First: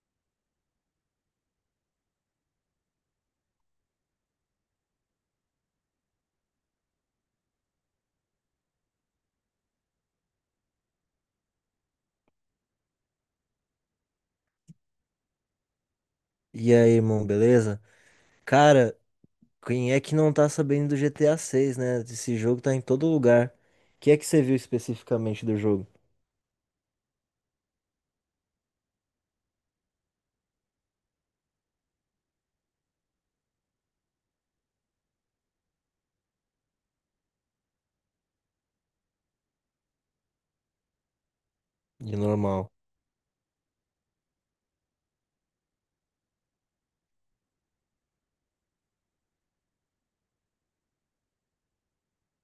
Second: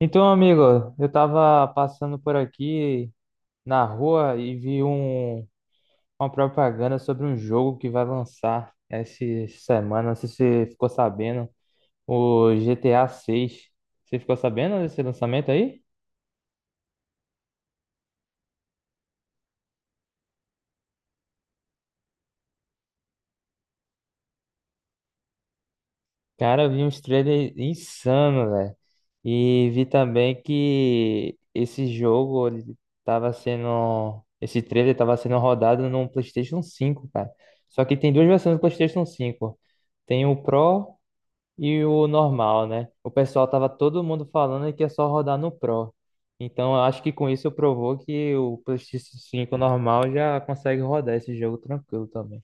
Então, amigo, eu tava passando por aqui na rua e vi uma propaganda sobre um jogo que vai lançar essa semana. Não sei se você ficou sabendo, o GTA 6. Você ficou sabendo desse lançamento aí? E aí, irmão, beleza? Cara, quem é que não tá sabendo do GTA 6, né? Esse jogo tá em todo lugar. O que é que você viu especificamente do jogo? Cara, eu vi uns trailers insano, velho. E vi também que esse jogo ele tava sendo. Esse trailer tava sendo rodado no PlayStation 5, cara. Só que tem duas versões do PlayStation 5. Tem o Pro e o De normal, normal. né? O pessoal tava todo mundo falando que é só rodar no Pro. Então, eu acho que com isso provou que o PlayStation 5 normal já consegue rodar esse jogo tranquilo também.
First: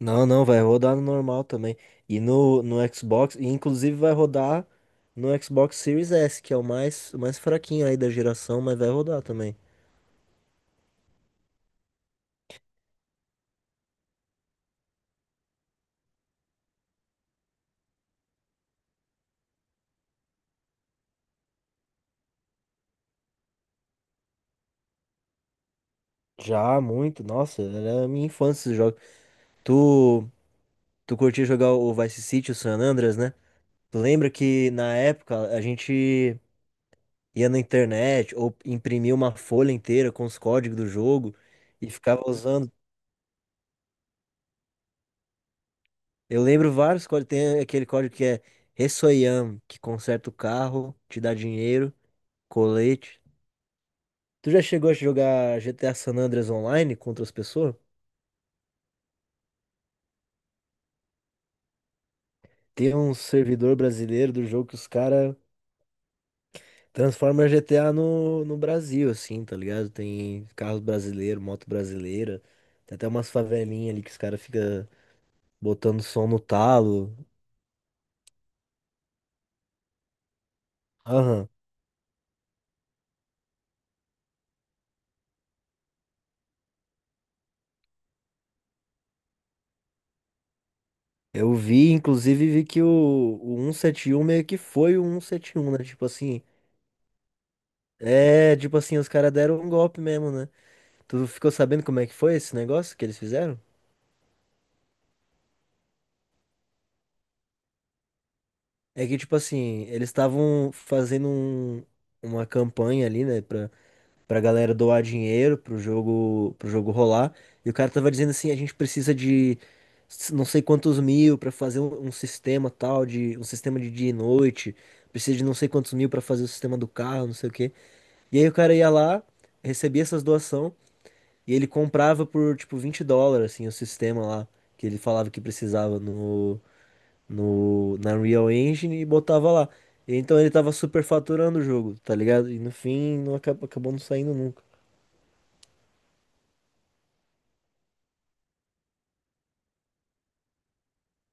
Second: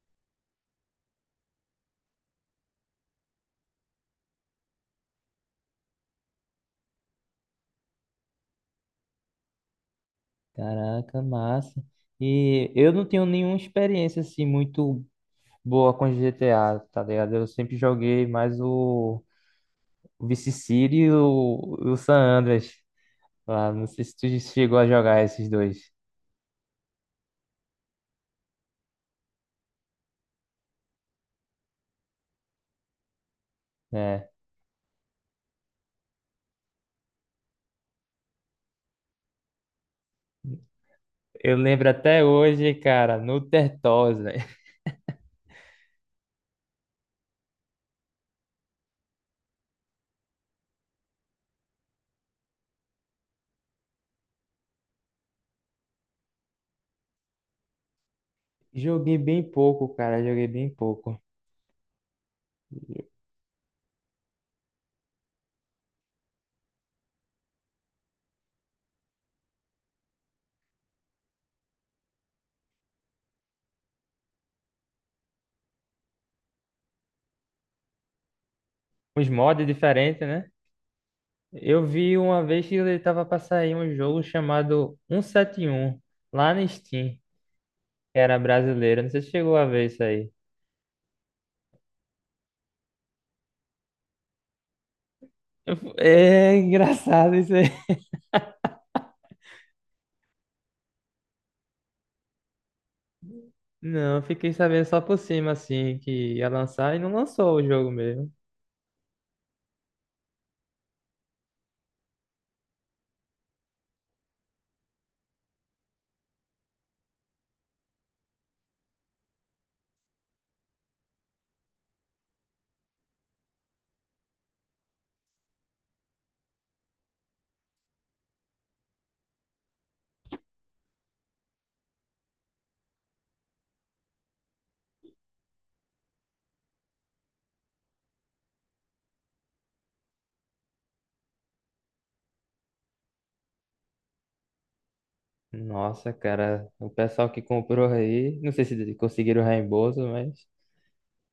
Não, não, vai rodar no normal também. E no Xbox, e inclusive vai rodar no Xbox Series S, que é o mais fraquinho aí da geração, mas vai rodar também. Caraca, massa. E eu não tenho nenhuma experiência assim muito boa com GTA, tá ligado? Eu sempre joguei mais o Vice City e o San Andreas. Lá. Não sei se tu chegou a jogar esses dois, Já, muito, nossa, era a minha infância esse jogo. Tu, tu curtia jogar o Vice City, o San Andreas, né? Tu né? lembra que na época a gente ia na internet ou imprimia uma folha inteira com os códigos do jogo Eu lembro e ficava até usando. hoje, cara, no Tertós, né? Eu lembro vários códigos, tem aquele código que é Ressoyam, que conserta o carro, te dá dinheiro, colete. Tu já chegou a jogar GTA San Andreas online contra as pessoas? Joguei bem pouco, cara. Joguei bem pouco. Tem um servidor brasileiro do jogo que os caras transformam GTA no Brasil, assim, tá ligado? Tem carros brasileiros, moto brasileira, tem até umas favelinhas ali que os caras ficam botando som no talo. Os mods diferentes, né? Aham. Eu vi uma vez que ele tava pra sair um jogo chamado 171 lá na Steam, que era brasileiro. Não sei se chegou a ver isso aí. Eu vi, inclusive, vi que o 171 meio que foi o 171, né? Tipo assim, É engraçado isso aí. é, tipo assim, os caras deram um golpe mesmo, né? Tu ficou sabendo como é que foi esse negócio que eles fizeram? Não, eu fiquei sabendo só por cima, assim, que ia lançar e não lançou o jogo mesmo. É que, tipo assim, eles estavam fazendo uma campanha ali, né, pra galera doar dinheiro pro jogo rolar. E o cara tava dizendo assim, a gente precisa de não sei quantos mil pra fazer um sistema tal, de um sistema de dia e noite. Precisa de não sei quantos mil pra fazer o sistema do carro, não sei o quê. E aí o cara ia lá, recebia essas doação e ele comprava por tipo US$ 20, assim, o sistema lá que ele falava que precisava no, no na Unreal Engine e botava lá. E então ele tava superfaturando o jogo, tá ligado? E no fim não acabou, acabou não saindo nunca. Nossa, cara, o pessoal que comprou aí, não sei se conseguiram o reembolso, mas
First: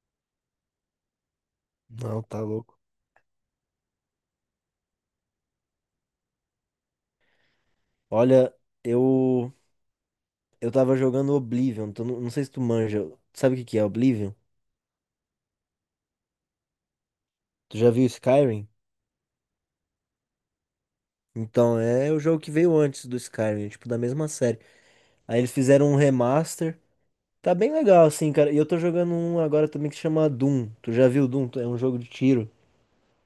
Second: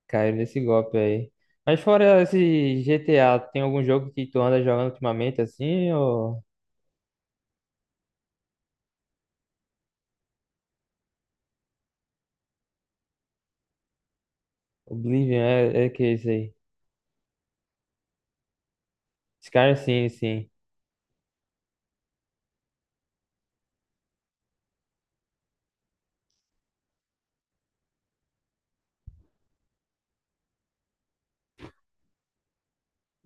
caiu nesse golpe aí. Mas fora Não, tá louco. esse GTA, tem algum jogo que tu anda jogando ultimamente assim? Ou Olha, eu eu tava jogando Oblivion, tu não, não sei se tu manja. Sabe o que que é Oblivion? Oblivion é, é que é isso aí? Tu já viu Skyrim? Skyrim, sim, sim. Então, é o jogo que veio antes do Skyrim, tipo da mesma série. Aí eles fizeram um remaster. Tá bem legal, assim, cara. E eu tô jogando um agora também que se chama Doom. Tu já viu Doom? É um jogo de tiro.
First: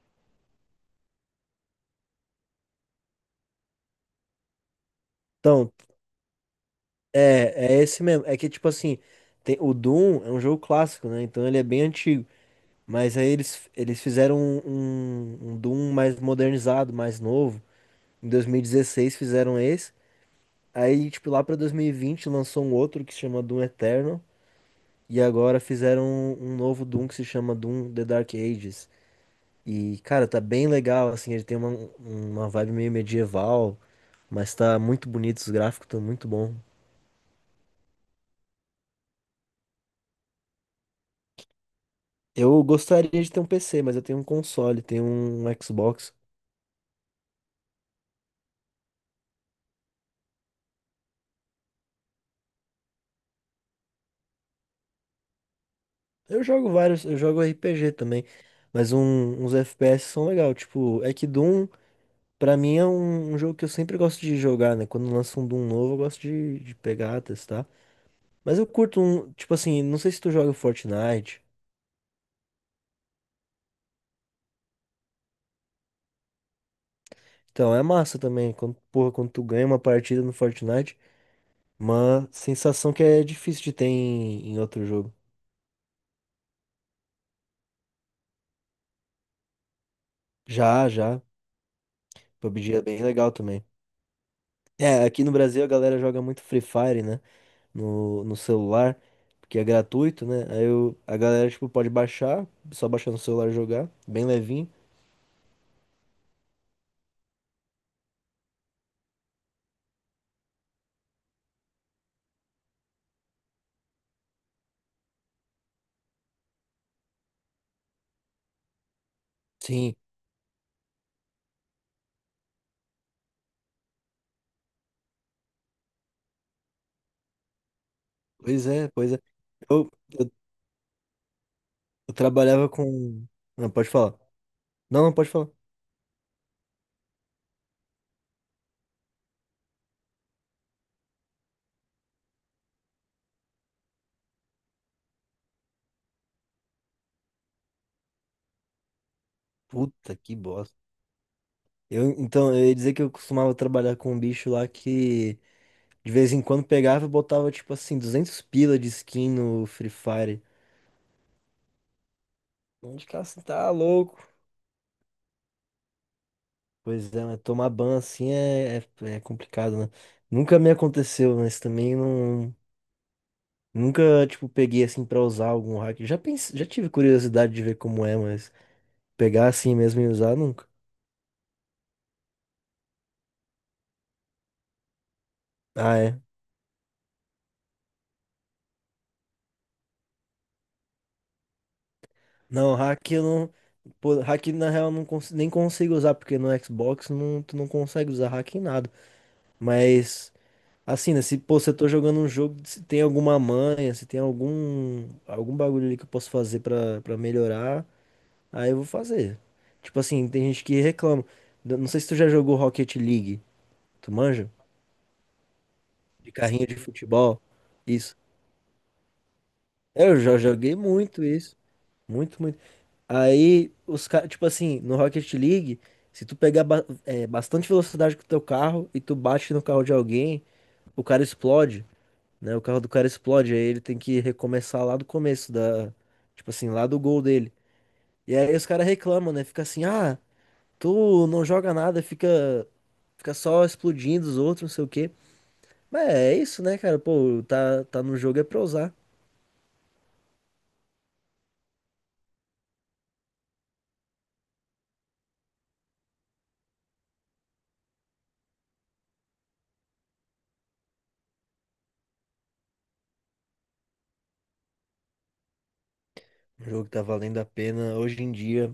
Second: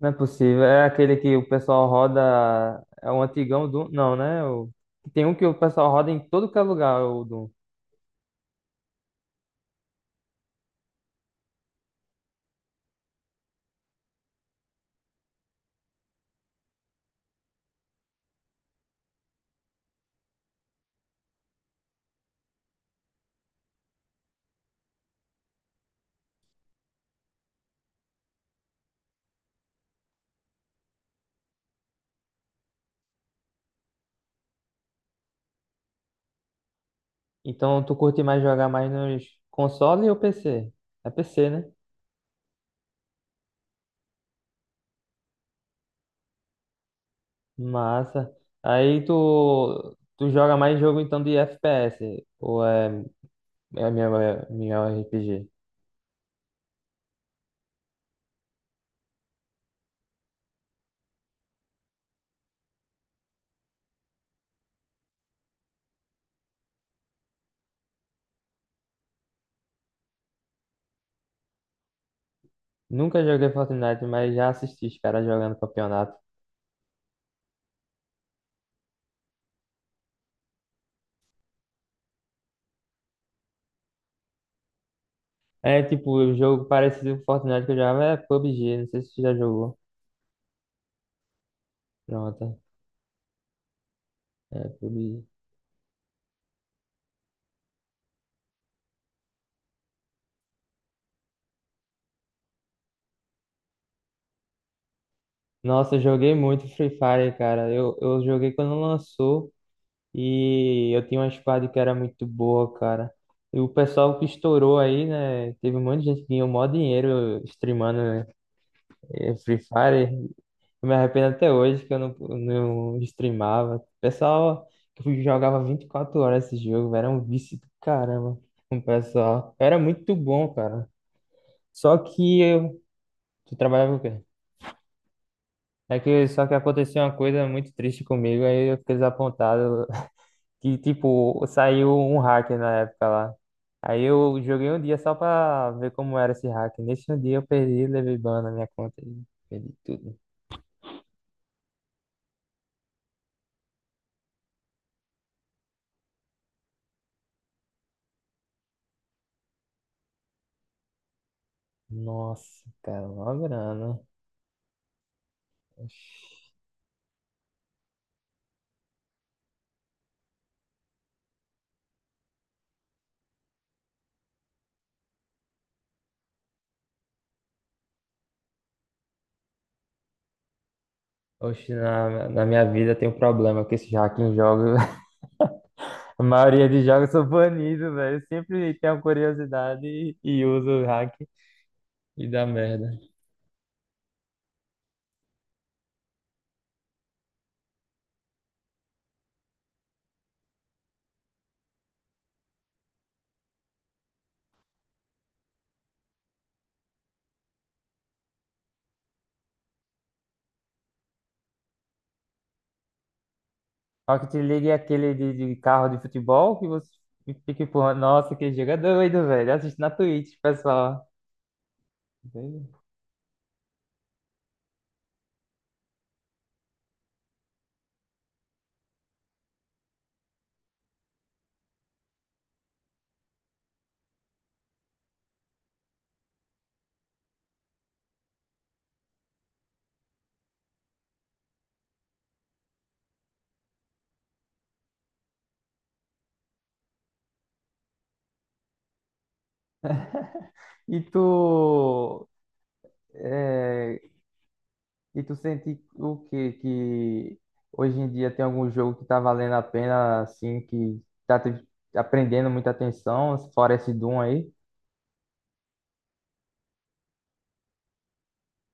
Não é possível. É aquele que o pessoal roda. É um antigão do. Não, né? O... Tem um que o Então, pessoal roda em todo que é lugar, o Doom. é esse mesmo. É que, tipo assim, o Doom é um jogo clássico, né? Então ele é bem antigo. Mas aí eles fizeram um Doom mais modernizado, mais novo. Em 2016 fizeram esse. Aí, tipo, lá pra 2020 lançou um outro que se chama Doom Eternal. E agora fizeram um novo Doom que se chama Doom The Dark Ages. E, cara, tá bem legal, assim, ele tem uma vibe meio medieval, mas tá muito bonito, os gráficos estão muito bom. Então tu curte mais jogar mais nos console ou PC? É PC, né? Eu gostaria de ter um PC, mas eu tenho um console, tenho um Xbox. Massa. Aí tu. Tu joga mais jogo então de FPS? Ou é minha RPG? Eu jogo vários, eu jogo RPG também, mas uns FPS são legal, tipo, é que Doom, pra mim é um jogo que eu sempre gosto de jogar, né? Quando lança um Doom novo, eu gosto de pegar, testar. Mas eu curto um, tipo assim, não sei se tu joga Fortnite. Nunca joguei Fortnite, mas já assisti os caras jogando campeonato. Então, é massa também, quando, porra, quando tu ganha uma partida no Fortnite, uma sensação que é difícil de ter em outro jogo. É tipo, o jogo parecido com Fortnite que eu jogava é PUBG, não sei se você já jogou. Já, já. Pronto, PUBG é bem legal também. é É, PUBG. aqui no Brasil a galera joga muito Free Fire, né? No celular, porque é gratuito, né? Aí eu, a galera, tipo, pode baixar, só baixar no celular e jogar, bem levinho. Nossa, eu joguei muito Free Fire, cara. Eu joguei quando lançou e eu tinha uma squad que era muito boa, cara. E o pessoal que estourou aí, né? Teve um monte de gente que ganhou mó dinheiro streamando Free Sim, Fire. Eu me arrependo até hoje que eu não streamava. Pessoal, que eu jogava 24 horas esse jogo, velho, era um vício do caramba. pois O é, pois é. pessoal, era Eu, muito eu, bom, cara. Só eu que trabalhava eu, com. tu Não, pode trabalhava o falar. quê? Não, não pode falar. É que só que aconteceu uma coisa muito triste comigo, aí eu fiquei desapontado. Que tipo, saiu um hacker na época lá. Aí eu joguei um dia só pra ver como era esse hacker. Nesse um dia eu perdi, levei ban na minha conta e perdi Puta tudo. que bosta. Então, eu ia dizer que eu costumava trabalhar com um bicho lá que. De vez em quando pegava e botava, tipo assim, 200 pila de skin no Free Fire. Nossa, cara, Onde cara, uma você tá grana. louco? Oxi. Pois é, mas tomar ban assim é complicado, né? Nunca me aconteceu, mas também não. Nunca, tipo, peguei assim pra usar algum hack. Já pensei, já tive curiosidade de ver como é, mas pegar assim mesmo e usar nunca. Oxe, na minha vida tem um problema que esses hacking jogos, Ah, é. a maioria de jogos são banidos, velho. Eu sempre tenho curiosidade e uso o hack e dá Não, merda. hack eu não. Pô, hack na real eu não nem consigo usar, porque no Xbox não, tu não consegue usar hack em nada. Mas assim, né? Se, pô, se eu tô jogando um jogo, se tem alguma manha, se tem algum bagulho ali que eu posso fazer pra melhorar, aí eu vou fazer. Tipo assim, tem gente que reclama. Eu não sei se tu já jogou Rocket League. Tu Rocket manja? League é aquele de carro de De futebol carrinho que de você futebol. fica empurrando. Isso. Nossa, que jogo é doido, velho. Assiste na É, eu Twitch, já joguei pessoal. muito isso. Muito, muito. Entende? Aí, os caras, tipo assim, no Rocket League, se tu pegar bastante velocidade com o teu carro e tu bate no carro de alguém, o cara explode, né? O carro do cara explode, aí ele tem que recomeçar lá do começo, da, tipo assim, lá do gol dele. E aí os caras reclamam, né? Fica assim, ah, tu não joga nada, fica, só explodindo os outros, não sei o quê. Mas é isso, né, cara? Pô, tá, tá no jogo é pra usar. E tu é, E tu sente o quê? Que hoje em dia tem algum jogo que tá valendo a pena, assim, que tá te aprendendo muita atenção, fora esse Doom aí? O jogo tá valendo a pena hoje em dia.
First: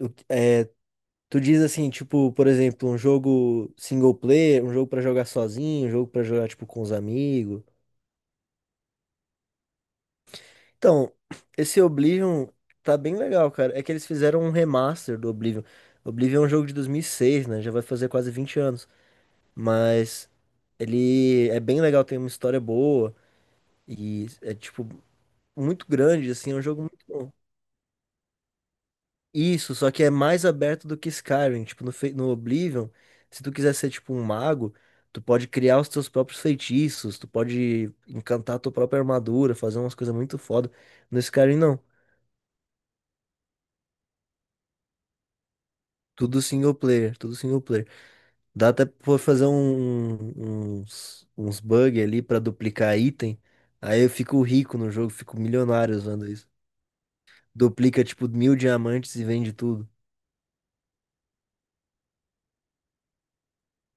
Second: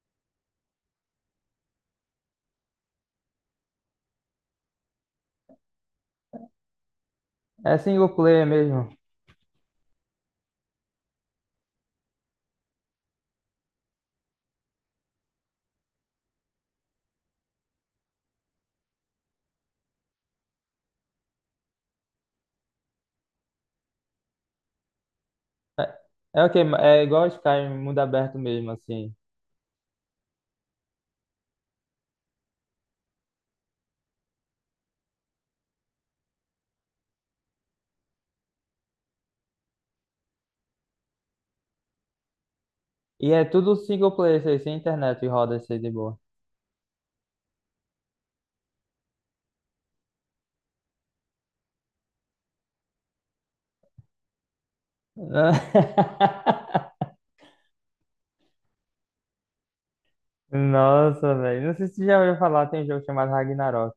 É, tu diz assim, tipo, por exemplo, um jogo single player, um jogo pra jogar sozinho, um jogo pra jogar, tipo, com os amigos. É single player mesmo. Então, esse Oblivion tá bem legal, cara. É que eles fizeram um remaster do Oblivion. Oblivion é um jogo de 2006, né? Já vai fazer quase 20 anos. Mas ele é bem legal, tem uma história boa e é tipo muito É, grande, é o assim, é quê? um jogo É muito igual bom. Skyrim, mundo aberto mesmo, assim. Isso, só que é mais aberto do que Skyrim. Tipo, no Oblivion, se tu quiser ser tipo um mago, tu pode criar os teus próprios feitiços, tu pode encantar a tua própria armadura, fazer umas coisas muito foda. No Skyrim, não. E é tudo single player, isso aí, sem internet e roda isso aí de boa. Tudo single player, tudo single player. Dá até pra fazer uns bug ali pra duplicar item. Aí eu fico rico no jogo, fico milionário usando isso. Duplica tipo 1.000 diamantes e vende tudo. Nossa, velho. Não sei se você já ouviu falar, tem um jogo chamado Ragnarok.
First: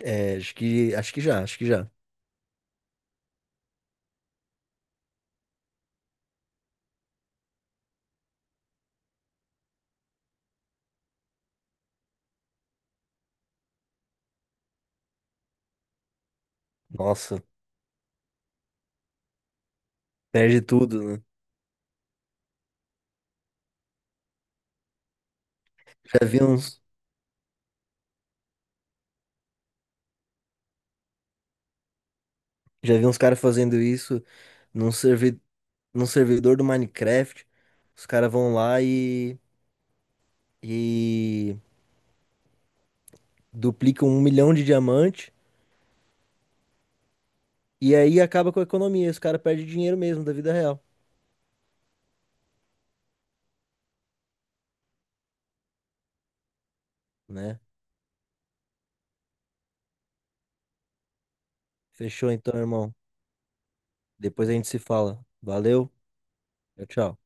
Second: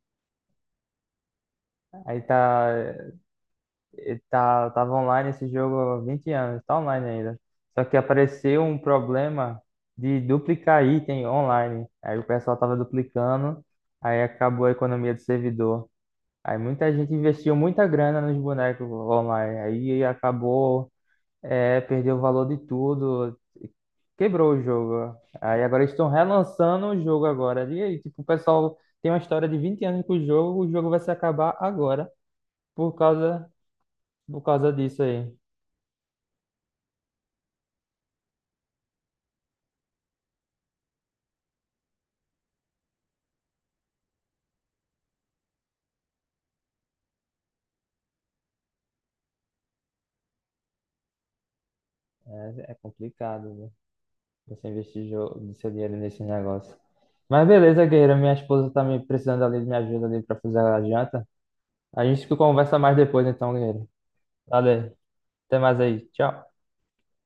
É, acho que já. Aí tá. Ele tá, tava online esse jogo há 20 anos, tá online ainda. Só que apareceu um problema de duplicar item online. Aí o pessoal tava duplicando, aí acabou a economia do servidor. Aí muita gente Nossa, investiu muita grana nos bonecos online. Aí perde acabou, tudo, né? é, perdeu o valor de tudo, quebrou o jogo. Aí agora eles estão Já vi uns, relançando o jogo agora. E aí, tipo, o pessoal tem uma história de 20 anos com o jogo vai se acabar agora por já vi uns caras causa, fazendo isso por causa num, disso aí. servi num servidor do Minecraft. Os caras vão lá e duplicam 1 milhão de diamante. E aí acaba com a economia. Os caras perdem dinheiro mesmo da vida real, É, é complicado, né? Você investir jo- do seu dinheiro nesse negócio. Mas né? beleza, guerreiro. Minha esposa tá me precisando ali de minha ajuda ali pra fazer a janta. A gente Fechou então, conversa irmão. mais depois, então, guerreiro. Depois a gente se Valeu. fala. Até mais Valeu. aí. Tchau. Tchau, tchau.